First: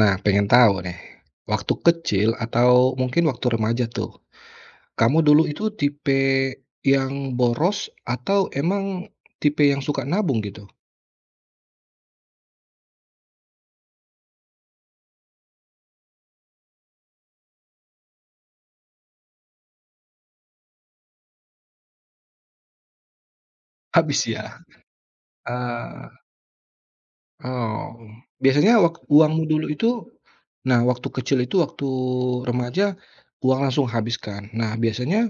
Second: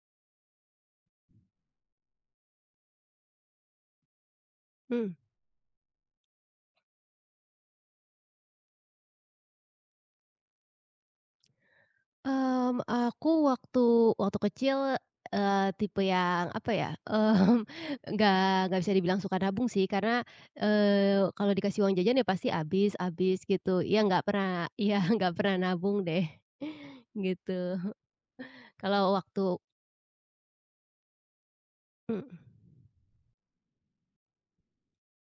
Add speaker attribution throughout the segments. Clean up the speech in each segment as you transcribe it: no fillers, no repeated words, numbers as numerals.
Speaker 1: Nah, pengen tahu nih, waktu kecil atau mungkin waktu remaja tuh,
Speaker 2: Hmm,
Speaker 1: kamu dulu itu tipe yang boros atau emang tipe yang suka nabung gitu?
Speaker 2: Aku waktu waktu kecil, tipe yang apa ya, nggak nggak bisa dibilang suka nabung sih karena, kalau dikasih uang jajan ya pasti habis habis gitu. Iya nggak
Speaker 1: Habis
Speaker 2: pernah
Speaker 1: ya?
Speaker 2: iya nggak pernah nabung
Speaker 1: Eee,
Speaker 2: deh, gitu.
Speaker 1: oh, biasanya
Speaker 2: Kalau
Speaker 1: uangmu
Speaker 2: waktu
Speaker 1: dulu itu nah, waktu kecil itu, waktu
Speaker 2: mhm,
Speaker 1: remaja, uang langsung habiskan. Nah, biasanya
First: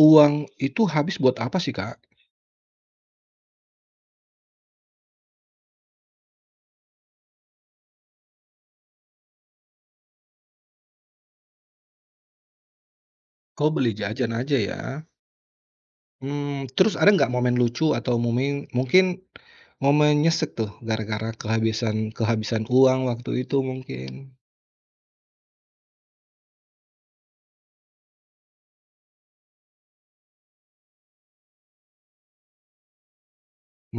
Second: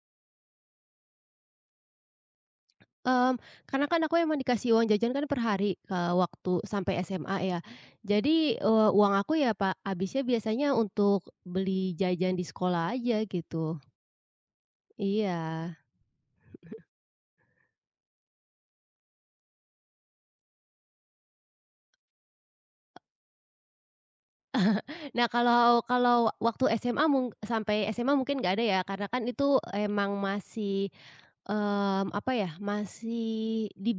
Speaker 1: uang itu habis buat apa sih, Kak?
Speaker 2: mmm, Karena kan aku emang dikasih uang jajan kan per hari, waktu sampai SMA ya. Jadi, uang aku ya pak, habisnya biasanya untuk beli jajan di sekolah aja
Speaker 1: Oh,
Speaker 2: gitu.
Speaker 1: beli jajan aja ya?
Speaker 2: Iya.
Speaker 1: Mmm, terus ada nggak momen lucu atau momen mungkin momen nyesek tuh gara-gara kehabisan kehabisan uang waktu itu mungkin?
Speaker 2: Nah, kalau kalau waktu SMA sampai SMA mungkin nggak ada ya, karena kan itu emang masih, apa ya, masih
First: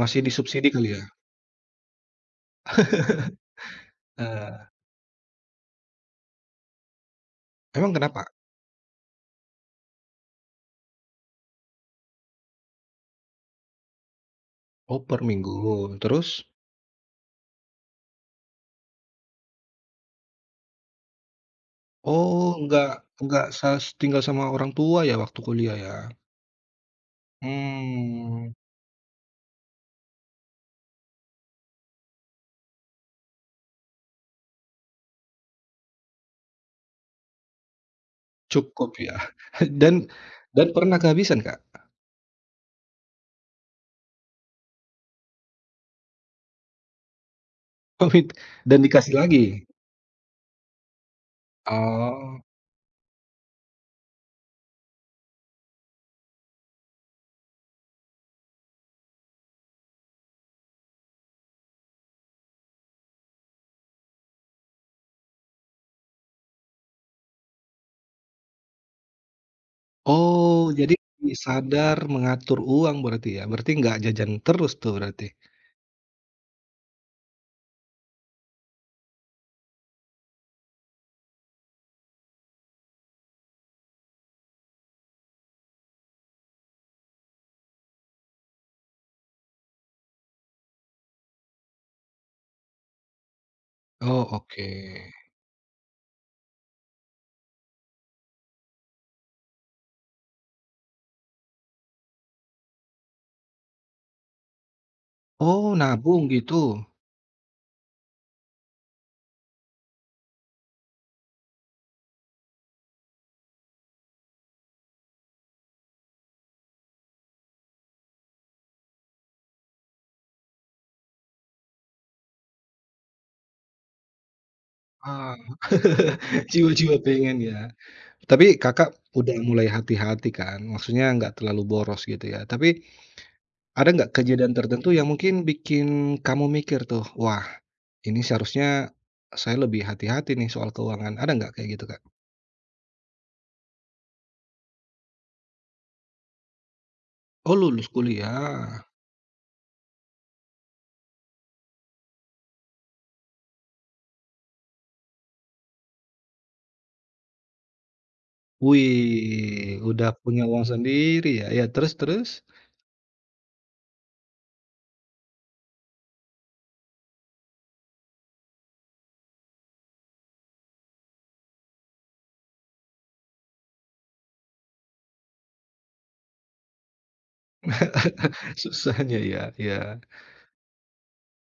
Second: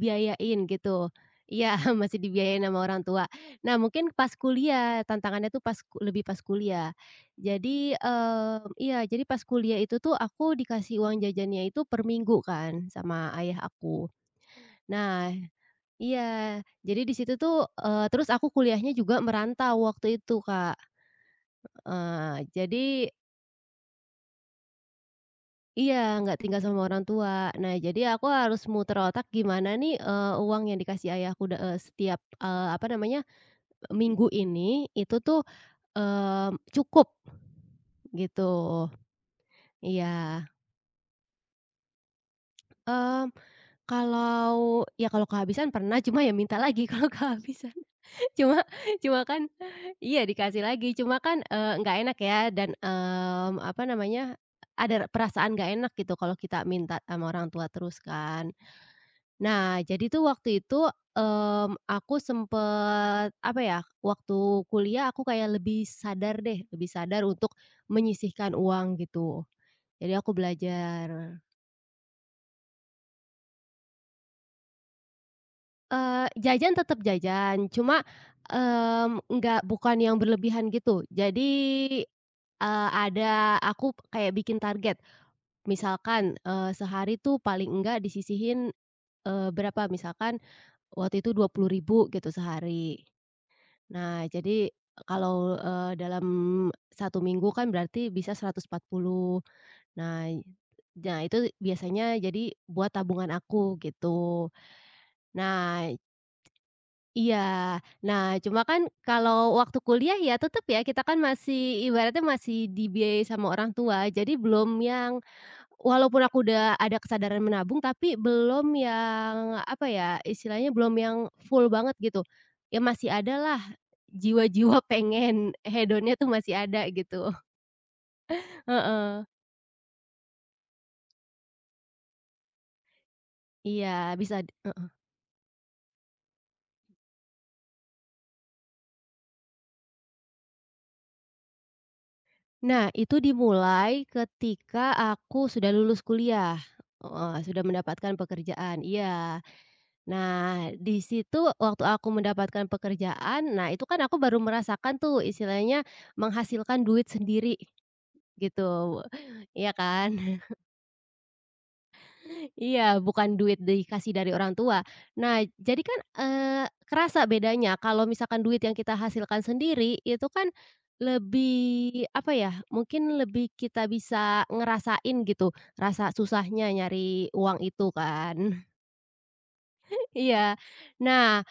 Speaker 1: Masih disubsidi kali ya?
Speaker 2: gitu. Iya, masih dibiayain sama orang tua. Nah, mungkin pas
Speaker 1: Eee,
Speaker 2: kuliah, tantangannya tuh pas ku lebih pas kuliah. Jadi,
Speaker 1: emang kenapa?
Speaker 2: mmm, iya, jadi pas kuliah itu tuh aku dikasih uang jajannya itu per minggu kan sama ayah aku.
Speaker 1: Oh, per
Speaker 2: Nah,
Speaker 1: minggu. Terus?
Speaker 2: iya, jadi di situ tuh, terus aku kuliahnya juga merantau waktu itu, Kak. Heeh,
Speaker 1: Oh, nggak
Speaker 2: jadi
Speaker 1: nggak sas tinggal sama orang tua ya waktu kuliah
Speaker 2: iya,
Speaker 1: ya?
Speaker 2: nggak tinggal sama orang tua. Nah, jadi aku
Speaker 1: Mmm,
Speaker 2: harus muter otak gimana nih, uang yang dikasih ayahku setiap, apa namanya, minggu ini itu tuh, cukup gitu.
Speaker 1: cukup ya. Dan
Speaker 2: Iya,
Speaker 1: dan pernah kehabisan, Kak?
Speaker 2: mmm, Kalau kalau kehabisan pernah, cuma ya minta lagi kalau kehabisan.
Speaker 1: Oh,
Speaker 2: Cuma
Speaker 1: dan dikasih
Speaker 2: cuma
Speaker 1: lagi?
Speaker 2: kan iya dikasih lagi, cuma kan, nggak enak
Speaker 1: Oh.
Speaker 2: ya dan, apa namanya, ada perasaan nggak enak gitu kalau kita minta sama orang tua terus kan. Nah, jadi tuh waktu itu, aku sempet, apa ya, waktu kuliah aku kayak lebih sadar deh, lebih sadar untuk menyisihkan uang gitu. Jadi aku
Speaker 1: Oh, jadi
Speaker 2: belajar,
Speaker 1: sadar mengatur uang berarti ya? Berarti nggak jajan terus tuh berarti?
Speaker 2: jajan tetap jajan, cuma, nggak bukan yang berlebihan gitu. Jadi, ada aku kayak bikin target, misalkan, sehari tuh paling enggak disisihin, berapa, misalkan waktu itu dua rp ribu ribu gitu sehari. Nah,
Speaker 1: Oh, oke.
Speaker 2: jadi kalau, dalam satu minggu kan berarti bisa 140. Nah, y- nah, itu biasanya jadi buat tabungan aku gitu.
Speaker 1: Oh,
Speaker 2: Nah,
Speaker 1: nabung gitu?
Speaker 2: iya. Nah, cuma kan kalau waktu kuliah ya tetap ya kita kan masih ibaratnya masih dibiayai sama orang tua, jadi belum yang. Walaupun aku udah ada kesadaran menabung, tapi belum yang, apa ya, istilahnya belum yang full banget gitu. Ya masih ada lah jiwa-jiwa
Speaker 1: Ah,
Speaker 2: pengen hedonnya tuh masih ada
Speaker 1: jiwa-jiwa
Speaker 2: gitu.
Speaker 1: pengen ya. Tapi Kakak
Speaker 2: Heeh.
Speaker 1: udah mulai hati-hati kan? Maksudnya nggak terlalu boros gitu ya? Tapi
Speaker 2: Iya
Speaker 1: ada nggak
Speaker 2: bisa
Speaker 1: kejadian
Speaker 2: di-
Speaker 1: tertentu
Speaker 2: heeh.
Speaker 1: yang mungkin bikin kamu mikir tuh, "Wah, ini seharusnya saya lebih hati-hati nih soal keuangan." Ada nggak kayak gitu, Kak?
Speaker 2: Nah itu dimulai ketika aku sudah lulus kuliah, heeh,
Speaker 1: Oh,
Speaker 2: sudah
Speaker 1: lulus
Speaker 2: mendapatkan
Speaker 1: kuliah.
Speaker 2: pekerjaan, iya. Nah di situ waktu aku mendapatkan pekerjaan, nah itu kan aku baru merasakan tuh istilahnya menghasilkan duit sendiri. Gitu, iya
Speaker 1: Wih, udah
Speaker 2: kan?
Speaker 1: punya uang sendiri ya? Ya, terus terus?
Speaker 2: Iya, bukan duit dikasih dari orang tua. Nah, jadi kan, kerasa bedanya kalau misalkan duit yang kita hasilkan sendiri, itu kan lebih, apa ya, mungkin lebih kita bisa ngerasain gitu, rasa susahnya nyari uang itu kan.
Speaker 1: Susahnya ya ya.
Speaker 2: Iya. Nah,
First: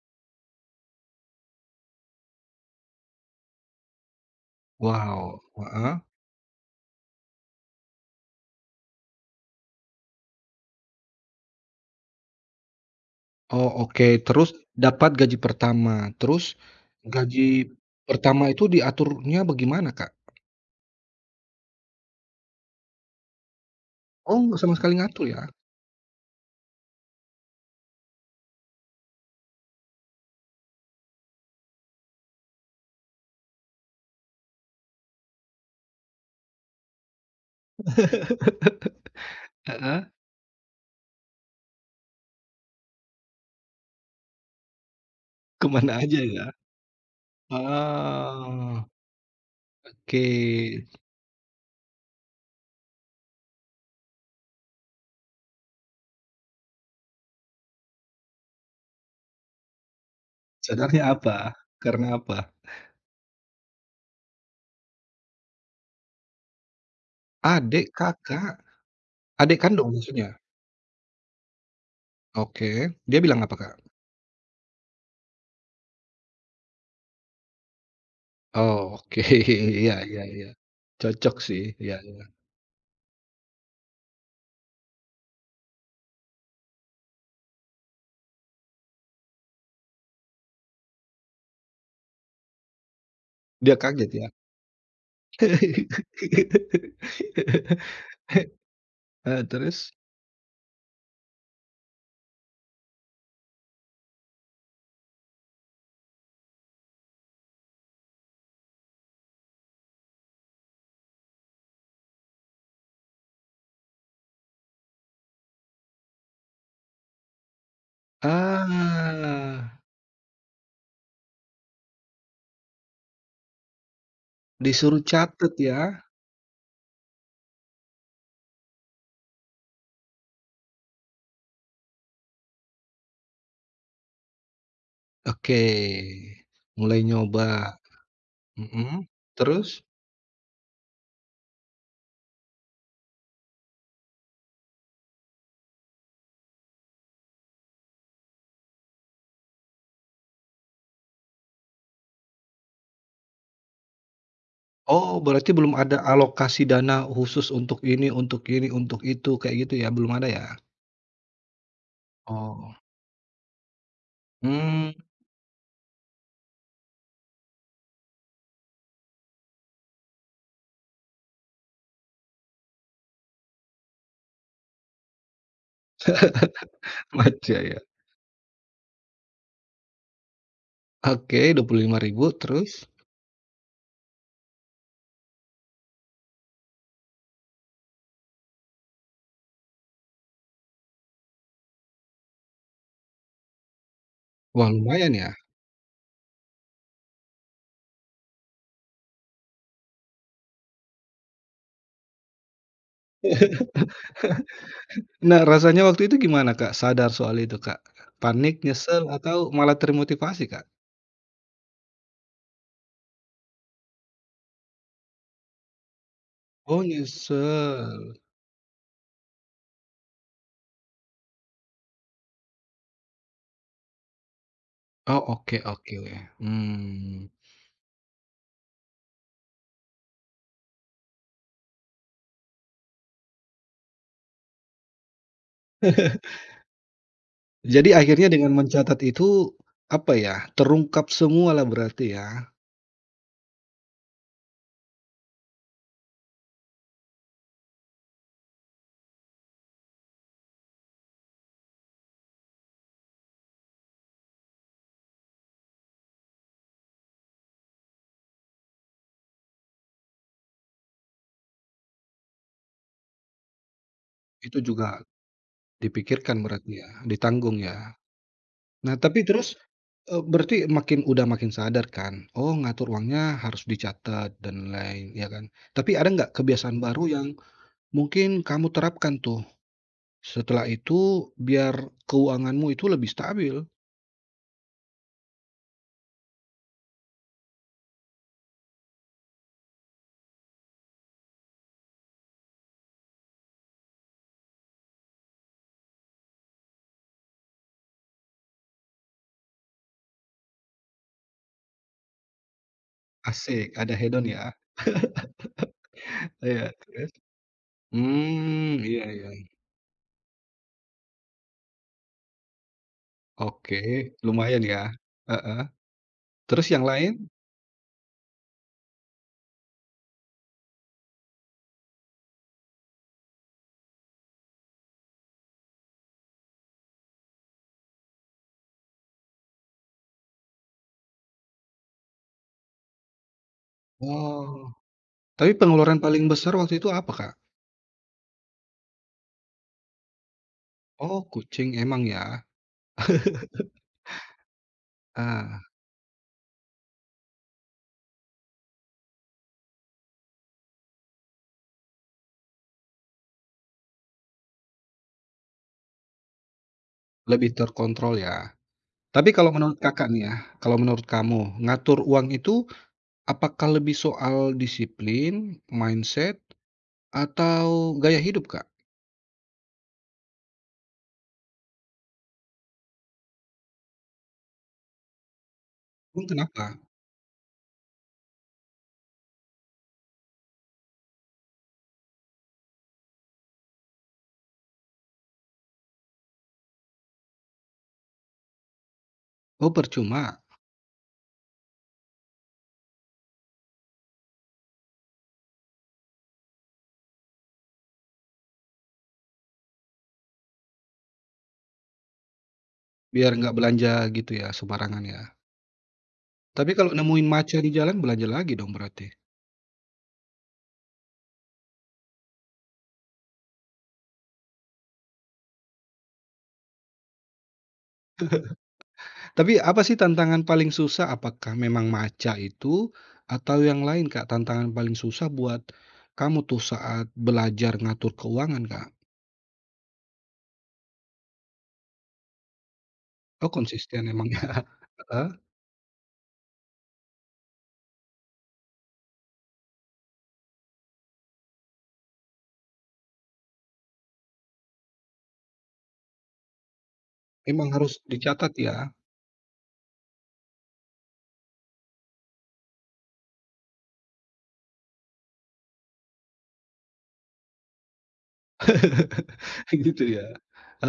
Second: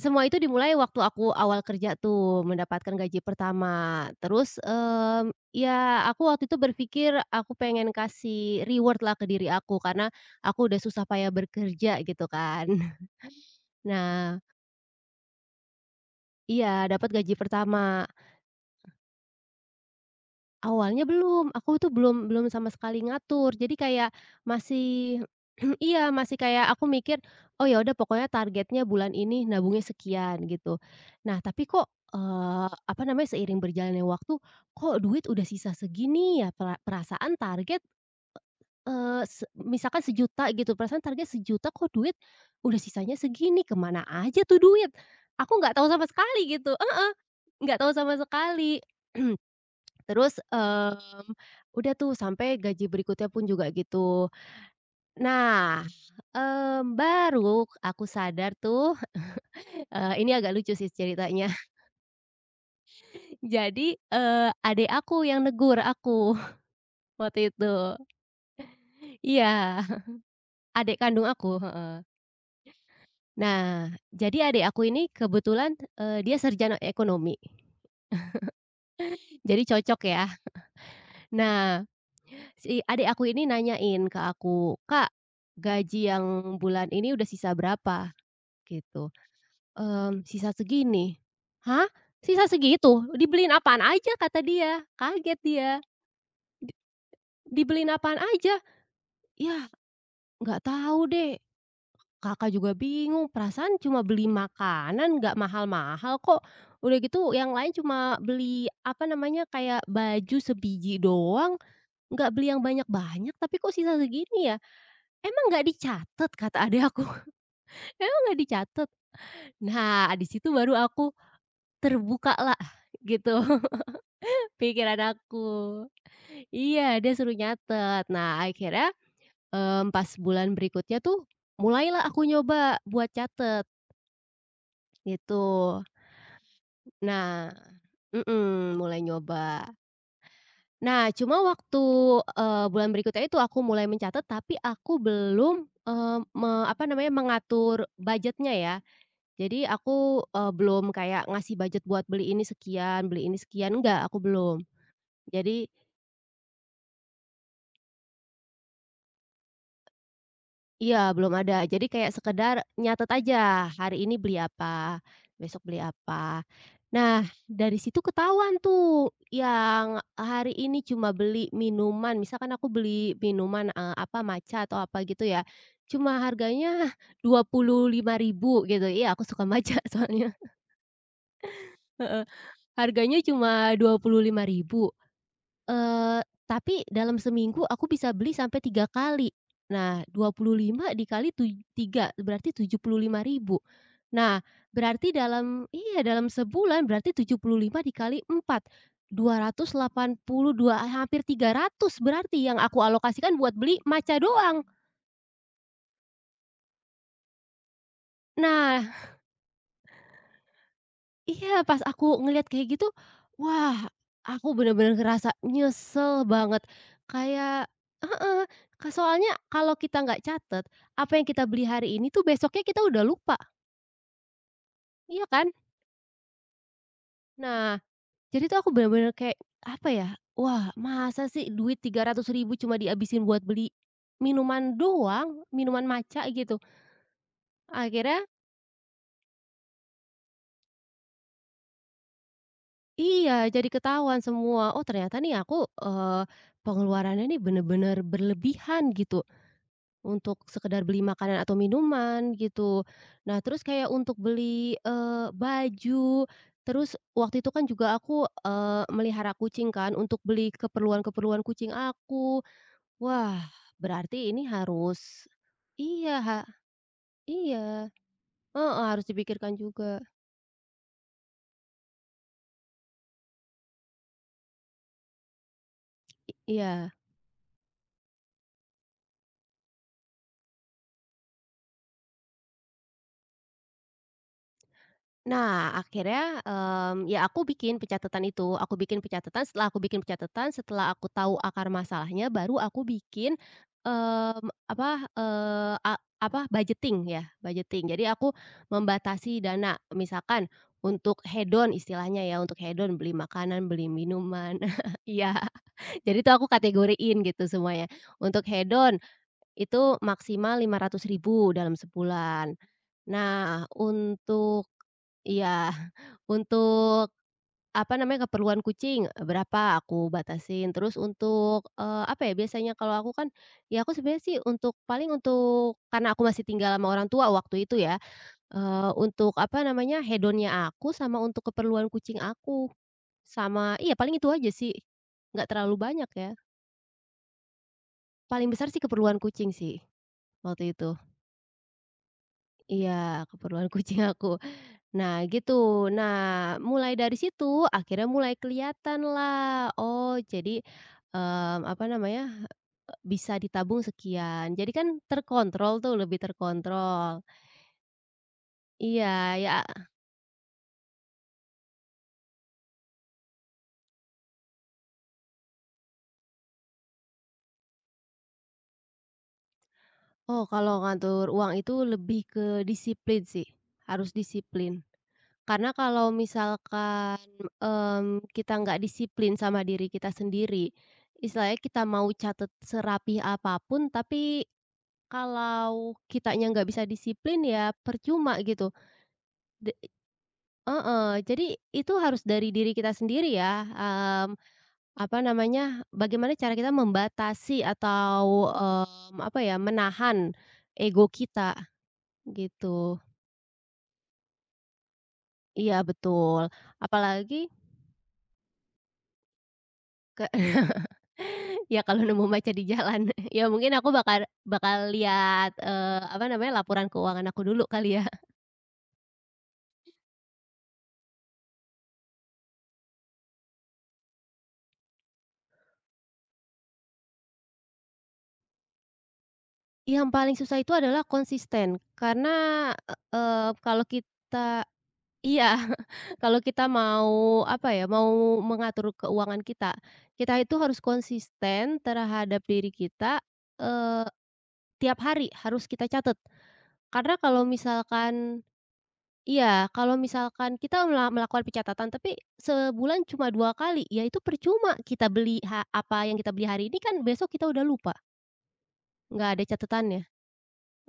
Speaker 2: semua itu dimulai waktu aku awal kerja tuh, mendapatkan gaji pertama. Terus,
Speaker 1: Wow, heeh.
Speaker 2: ya aku waktu itu berpikir aku pengen kasih reward-lah ke diri aku, karena aku udah susah payah bekerja gitu kan.
Speaker 1: Oh, oke,
Speaker 2: Nah,
Speaker 1: terus dapat gaji pertama, terus
Speaker 2: iya, dapat gaji
Speaker 1: gaji
Speaker 2: pertama.
Speaker 1: pertama itu diaturnya bagaimana, Kak?
Speaker 2: Awalnya belum, aku tuh belum belum sama sekali ngatur. Jadi kayak
Speaker 1: Oh, nggak sama sekali
Speaker 2: masih
Speaker 1: ngatur ya?
Speaker 2: iya, masih kayak aku mikir, "Oh ya udah pokoknya targetnya bulan ini nabungnya sekian," gitu. Nah tapi kok, apa namanya, seiring berjalannya waktu, kok duit udah sisa segini ya? Perasaan target, eee, se
Speaker 1: Heeh,
Speaker 2: misalkan sejuta gitu, perasaan target sejuta kok duit udah sisanya segini, kemana aja tuh duit? Aku
Speaker 1: ke
Speaker 2: nggak tahu sama
Speaker 1: aja
Speaker 2: sekali
Speaker 1: ya?
Speaker 2: gitu, heeh, nggak tahu sama sekali.
Speaker 1: Ah,
Speaker 2: Terus,
Speaker 1: oke.
Speaker 2: udah tuh sampai gaji berikutnya pun juga gitu. Nah, baru aku sadar tuh, ini agak lucu sih
Speaker 1: Sadarnya apa?
Speaker 2: ceritanya.
Speaker 1: Karena apa?
Speaker 2: Jadi, adik aku yang negur aku waktu
Speaker 1: Adik,
Speaker 2: itu.
Speaker 1: Kakak? Adik
Speaker 2: Iya,
Speaker 1: kandung maksudnya?
Speaker 2: adik kandung aku, heeh.
Speaker 1: Oke, dia bilang apa, Kak?
Speaker 2: Nah, jadi adik aku ini kebetulan, dia sarjana ekonomi,
Speaker 1: Oh, oke.
Speaker 2: jadi
Speaker 1: Iya
Speaker 2: cocok
Speaker 1: iya
Speaker 2: ya.
Speaker 1: iya. Cocok sih,
Speaker 2: Nah,
Speaker 1: iya iya.
Speaker 2: si adik aku ini nanyain ke aku, "Kak, gaji yang bulan ini udah sisa berapa?" Gitu. "Sisa segini?" "Hah? Sisa segitu? Dibeliin
Speaker 1: Dia
Speaker 2: apaan
Speaker 1: kaget
Speaker 2: aja?"
Speaker 1: ya?
Speaker 2: kata dia. Kaget dia. "Di dibeliin apaan aja?" "Yah,
Speaker 1: Terus?
Speaker 2: nggak tahu deh, Kakak juga bingung, perasaan cuma beli makanan nggak mahal-mahal kok. Udah gitu yang lain cuma beli, apa namanya, kayak baju sebiji doang, nggak beli yang banyak-banyak, tapi kok sisa segini ya? Emang nggak dicatat?" kata adik aku. "Emang nggak dicatat?"
Speaker 1: Ah,
Speaker 2: Nah, di situ baru aku terbukalah gitu. Pikiran
Speaker 1: disuruh
Speaker 2: aku.
Speaker 1: catet ya?
Speaker 2: Iya, dia suruh nyatet. Nah, akhirnya, pas bulan berikutnya tuh, mulailah aku nyoba buat catet, gitu.
Speaker 1: Oke, mulai nyoba,
Speaker 2: Nah, mhm, mulai
Speaker 1: mhm,
Speaker 2: nyoba.
Speaker 1: terus?
Speaker 2: Nah, cuma waktu, bulan berikutnya itu aku mulai mencatat, tapi aku belum, eee, me apa namanya, mengatur budgetnya ya. Jadi aku, belum kayak ngasih budget buat beli ini sekian, enggak, aku belum.
Speaker 1: Oh, berarti
Speaker 2: Jadi
Speaker 1: belum ada alokasi dana khusus untuk ini untuk ini untuk itu, kayak gitu ya, belum ada ya?
Speaker 2: iya, belum ada. Jadi kayak sekedar
Speaker 1: Oh,
Speaker 2: nyatet aja, hari ini beli
Speaker 1: hmm,
Speaker 2: apa, besok beli apa. Nah, dari situ ketahuan tuh yang hari ini cuma beli minuman, misalkan aku beli minuman, apa, matcha atau apa gitu ya, cuma harganya
Speaker 1: amat
Speaker 2: dua
Speaker 1: ya ya.
Speaker 2: puluh lima ribu gitu. Iya, aku suka matcha soalnya.
Speaker 1: Oke, dua puluh lima
Speaker 2: Heeh,
Speaker 1: ribu. Terus?
Speaker 2: harganya cuma 25.000. Tapi dalam seminggu aku bisa beli sampai 3 kali. Nah, 25 dikali 3 berarti 75.000. Nah,
Speaker 1: Wah,
Speaker 2: berarti
Speaker 1: lumayan ya?
Speaker 2: dalam iya, dalam sebulan berarti 75 dikali empat, 282, hampir 300 berarti yang aku alokasikan buat beli matcha doang.
Speaker 1: Nah, rasanya waktu itu gimana, Kak, sadar soal itu, Kak? Panik,
Speaker 2: Nah,
Speaker 1: nyesel, atau malah termotivasi, Kak?
Speaker 2: iya, pas aku ngelihat kayak gitu, wah, aku bener-bener ngerasa nyesel banget.
Speaker 1: Oh,
Speaker 2: Kayak
Speaker 1: nyesel.
Speaker 2: heeh, soalnya kalau kita nggak catet, apa yang kita beli hari ini tuh besoknya kita udah lupa,
Speaker 1: Oh,
Speaker 2: iya kan?
Speaker 1: oke oke. Mmm.
Speaker 2: Nah, jadi tuh aku bener-bener kayak, apa ya, wah masa sih duit 300.000 cuma dihabisin buat beli minuman doang, minuman maca gitu.
Speaker 1: Jadi
Speaker 2: Akhirnya
Speaker 1: akhirnya dengan mencatat itu, apa ya, terungkap semua lah berarti ya?
Speaker 2: iya, jadi ketahuan semua, oh ternyata nih aku, pengeluarannya nih bener-bener berlebihan gitu. Untuk sekedar beli makanan atau minuman gitu. Nah terus kayak untuk beli, baju, terus waktu itu kan juga aku, melihara kucing kan untuk beli keperluan-keperluan kucing aku. Wah berarti ini
Speaker 1: Itu juga
Speaker 2: harus iya ha
Speaker 1: dipikirkan berarti ya, ditanggung
Speaker 2: iya,
Speaker 1: ya?
Speaker 2: heeh,
Speaker 1: Nah,
Speaker 2: harus
Speaker 1: tapi
Speaker 2: dipikirkan
Speaker 1: terus,
Speaker 2: juga.
Speaker 1: berarti makin udah makin sadar kan, oh, ngatur uangnya harus dicatat dan lain ya kan? Tapi ada nggak kebiasaan
Speaker 2: Iya.
Speaker 1: baru yang mungkin kamu terapkan tuh setelah itu, biar keuanganmu itu lebih stabil.
Speaker 2: Nah, akhirnya, ya aku bikin pencatatan itu, aku bikin pencatatan, setelah aku bikin pencatatan, setelah aku tahu akar masalahnya, baru aku bikin, mmm, apa, eee, a apa, budgeting ya, budgeting. Jadi aku membatasi dana, misalkan untuk hedon istilahnya ya, untuk hedon, beli makanan,
Speaker 1: Asik,
Speaker 2: beli
Speaker 1: ada hedon ya.
Speaker 2: minuman, iya, jadi itu aku
Speaker 1: Iya, terus?
Speaker 2: kategoriin gitu semuanya. Untuk
Speaker 1: Mmm,
Speaker 2: hedon
Speaker 1: iya iya.
Speaker 2: itu maksimal 500.000 dalam sebulan. Nah,
Speaker 1: Oke, lumayan
Speaker 2: untuk
Speaker 1: ya. Heeh.
Speaker 2: iya,
Speaker 1: Terus yang
Speaker 2: untuk
Speaker 1: lain?
Speaker 2: apa namanya, keperluan kucing, berapa aku batasin, terus untuk, apa ya, biasanya kalau aku kan, ya aku sebenarnya sih untuk paling untuk karena aku masih tinggal sama orang tua waktu itu ya, untuk apa namanya, hedonnya aku sama untuk keperluan kucing aku, sama iya paling itu aja
Speaker 1: Oh,
Speaker 2: sih, nggak
Speaker 1: tapi
Speaker 2: terlalu
Speaker 1: pengeluaran
Speaker 2: banyak
Speaker 1: paling
Speaker 2: ya,
Speaker 1: besar waktu itu apa, Kak?
Speaker 2: paling besar sih keperluan kucing sih, waktu itu.
Speaker 1: Oh, kucing emang ya.
Speaker 2: Iya, keperluan kucing aku. Nah, gitu.
Speaker 1: Ah,
Speaker 2: Nah, mulai dari situ akhirnya mulai kelihatan lah. Oh jadi, apa namanya, bisa ditabung sekian. Jadi kan terkontrol tuh, lebih terkontrol.
Speaker 1: lebih terkontrol ya.
Speaker 2: Iya,
Speaker 1: Tapi kalau
Speaker 2: ya
Speaker 1: menurut Kakak nih ya, kalau menurut kamu, ngatur uang itu apakah lebih soal disiplin, mindset, atau gaya hidup, Kak?
Speaker 2: oh kalau ngatur uang itu lebih ke disiplin sih, harus disiplin. Karena kalau
Speaker 1: Emang kenapa?
Speaker 2: misalkan, kita nggak disiplin sama diri kita sendiri, istilahnya kita mau catat serapi apapun tapi kalau kitanya nggak bisa disiplin ya percuma gitu.
Speaker 1: Oh,
Speaker 2: De
Speaker 1: percuma?
Speaker 2: heeh, jadi itu harus dari diri kita sendiri ya, apa namanya, bagaimana cara kita membatasi atau, apa ya, menahan ego kita gitu.
Speaker 1: Biar nggak belanja gitu ya, sembarangan ya.
Speaker 2: Iya betul,
Speaker 1: Tapi kalau nemuin
Speaker 2: apalagi
Speaker 1: matcha di jalan belanja lagi dong berarti.
Speaker 2: ke ya kalau nemu macan di jalan, ya mungkin aku bakal bakal lihat, apa namanya, laporan keuangan aku dulu kali ya.
Speaker 1: Tapi apa sih tantangan paling susah? Apakah memang matcha itu atau yang lain, Kak? Tantangan paling susah buat kamu tuh saat belajar ngatur keuangan, Kak?
Speaker 2: Yang paling susah itu adalah konsisten karena,
Speaker 1: Oh
Speaker 2: kalau
Speaker 1: konsisten emang ya?
Speaker 2: kita
Speaker 1: Heeh,
Speaker 2: iya, kalau kita mau apa ya, mau mengatur keuangan kita, kita itu harus konsisten terhadap diri kita, eee, tiap hari harus kita catat. Karena kalau
Speaker 1: emang harus
Speaker 2: misalkan
Speaker 1: dicatat ya?
Speaker 2: iya, kalau misalkan kita melakukan pencatatan tapi sebulan cuma 2 kali, ya itu percuma kita beli ha apa yang kita beli hari ini kan besok kita udah lupa, nggak ada catatannya.
Speaker 1: Gitu ya?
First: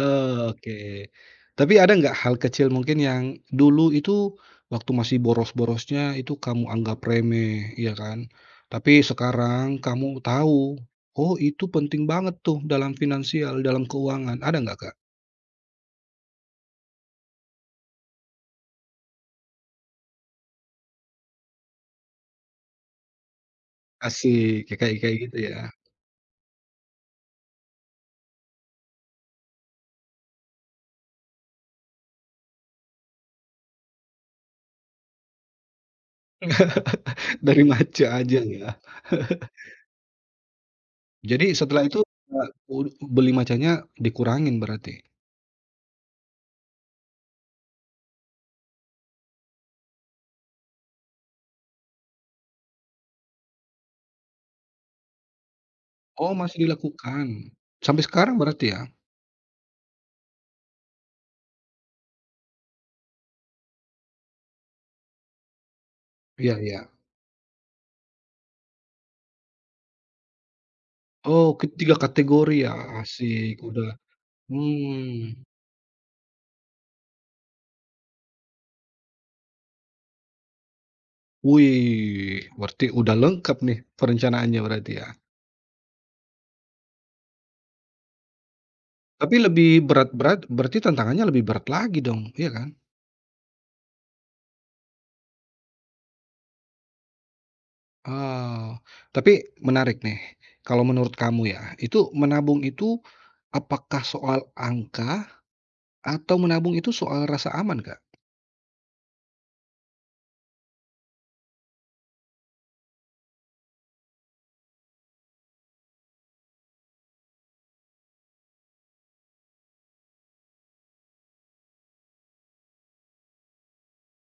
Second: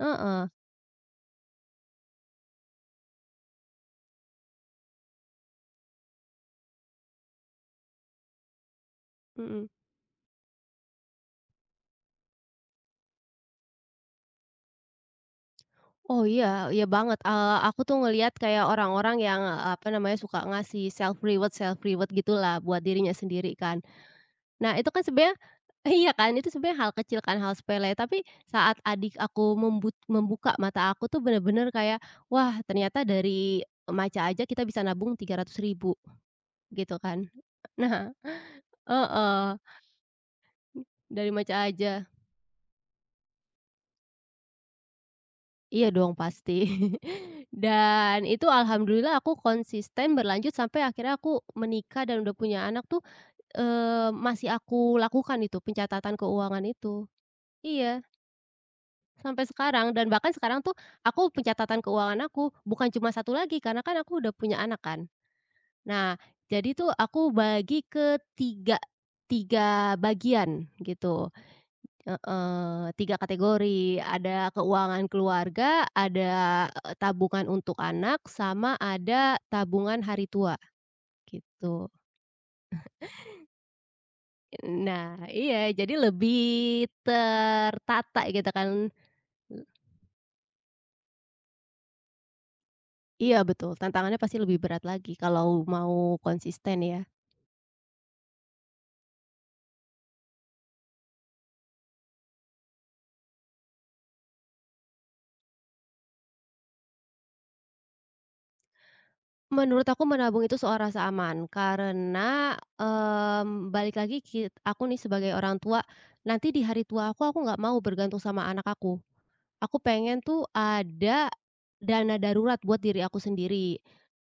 Speaker 2: Heeh,
Speaker 1: oke. Tapi ada nggak hal kecil mungkin yang dulu itu waktu masih boros-borosnya itu kamu anggap remeh, ya kan? Tapi
Speaker 2: mhm.
Speaker 1: sekarang kamu tahu, oh itu penting banget tuh dalam finansial, dalam keuangan. Ada nggak, Kak?
Speaker 2: Oh iya iya banget, aku tuh ngelihat kayak orang-orang yang, apa namanya, suka ngasih self reward gitulah buat dirinya sendiri kan.
Speaker 1: Asik,
Speaker 2: Nah
Speaker 1: ya
Speaker 2: itu
Speaker 1: kayak
Speaker 2: kan
Speaker 1: kayak
Speaker 2: sebenarnya
Speaker 1: gitu ya.
Speaker 2: iya kan, itu sebenarnya hal kecil kan, hal sepele, tapi saat adik aku membuka mata aku tuh bener-bener kayak, wah ternyata dari maca aja kita bisa nabung tiga rp ribu ribu gitu kan.
Speaker 1: Dari maca
Speaker 2: Nah,
Speaker 1: aja ya.
Speaker 2: heeh, dari
Speaker 1: Jadi
Speaker 2: maca
Speaker 1: setelah itu,
Speaker 2: aja.
Speaker 1: eee, ud beli macanya dikurangin berarti?
Speaker 2: Iya dong pasti. Dan itu alhamdulillah aku konsisten berlanjut sampai akhirnya aku menikah dan udah punya anak tuh, masih aku lakukan itu pencatatan
Speaker 1: Oh masih
Speaker 2: keuangan itu.
Speaker 1: dilakukan. Sampai
Speaker 2: Iya,
Speaker 1: sekarang berarti ya?
Speaker 2: sampai sekarang dan bahkan sekarang tuh aku pencatatan keuangan aku bukan cuma satu lagi karena kan aku udah punya anak kan. Nah,
Speaker 1: Iya
Speaker 2: jadi
Speaker 1: iya.
Speaker 2: tuh aku bagi ke 3 3 bagian gitu.
Speaker 1: Oh, ketiga kategori ya,
Speaker 2: Heeh, 3
Speaker 1: asik, udah
Speaker 2: kategori, ada keuangan
Speaker 1: Hmm,
Speaker 2: keluarga, ada, tabungan untuk anak, sama ada tabungan hari tua, gitu.
Speaker 1: wih, berarti udah lengkap nih perencanaannya berarti ya.
Speaker 2: Nah, iya, jadi lebih tertata gitu kan.
Speaker 1: Tapi lebih berat-berat, berarti tantangannya lebih berat lagi dong, iya kan?
Speaker 2: Iya betul, tantangannya pasti lebih berat lagi kalau mau konsisten ya.
Speaker 1: Oh, tapi menarik nih, kalau menurut kamu ya, itu menabung itu apakah soal angka atau menabung itu soal rasa aman, Kak?
Speaker 2: Menurut aku menabung itu soal rasa aman, karena, balik lagi aku nih sebagai orang tua, nanti di hari tua aku nggak mau bergantung sama anak aku. Aku pengen tuh ada dana darurat buat diri aku sendiri,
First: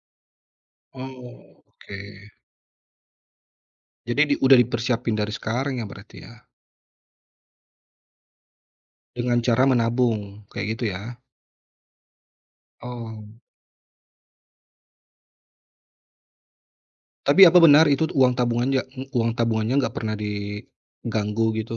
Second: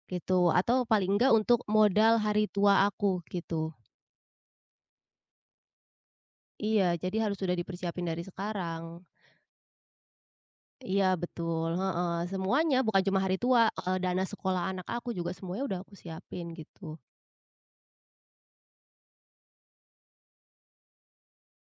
Speaker 2: gitu, atau paling enggak
Speaker 1: Oh,
Speaker 2: untuk
Speaker 1: oke.
Speaker 2: modal hari tua aku, gitu.
Speaker 1: Jadi udah dipersiapin dari sekarang ya berarti ya,
Speaker 2: Iya, jadi harus sudah dipersiapin dari sekarang.
Speaker 1: dengan cara menabung, kayak gitu ya?
Speaker 2: Iya, betul, heeh, semuanya bukan cuma
Speaker 1: Oh.
Speaker 2: hari tua, dana sekolah anak aku juga semuanya udah aku siapin, gitu.
Speaker 1: Tapi apa benar itu uang tabungannya nggak pernah diganggu gitu?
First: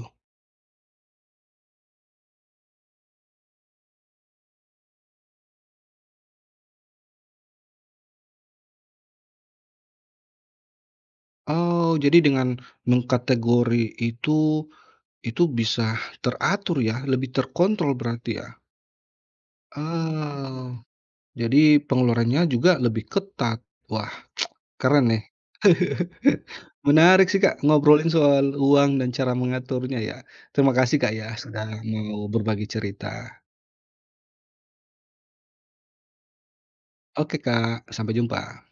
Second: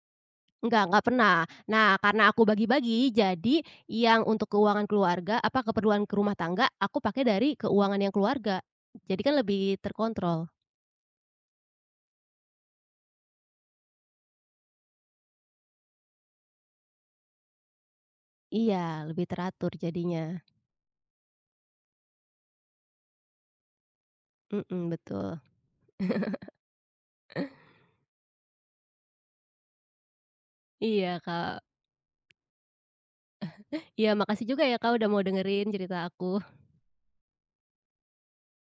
Speaker 2: Enggak pernah. Nah, karena aku bagi-bagi, jadi yang untuk keuangan keluarga, apa, keperluan ke rumah tangga, aku pakai dari keuangan yang keluarga. Jadi kan lebih terkontrol.
Speaker 1: Oh, jadi dengan mengkategori itu bisa teratur ya, lebih terkontrol berarti ya?
Speaker 2: Iya, lebih teratur jadinya.
Speaker 1: Oh, jadi pengeluarannya juga lebih ketat. Wah,
Speaker 2: Mhm,
Speaker 1: keren nih.
Speaker 2: betul.
Speaker 1: Menarik sih, Kak, ngobrolin soal uang dan cara mengaturnya ya. Terima kasih, Kak,
Speaker 2: Iya,
Speaker 1: ya,
Speaker 2: Kak.
Speaker 1: sudah mau berbagi cerita.
Speaker 2: Iya, makasih juga ya, Kak, udah mau dengerin cerita aku.
Speaker 1: Oke, Kak, sampai jumpa.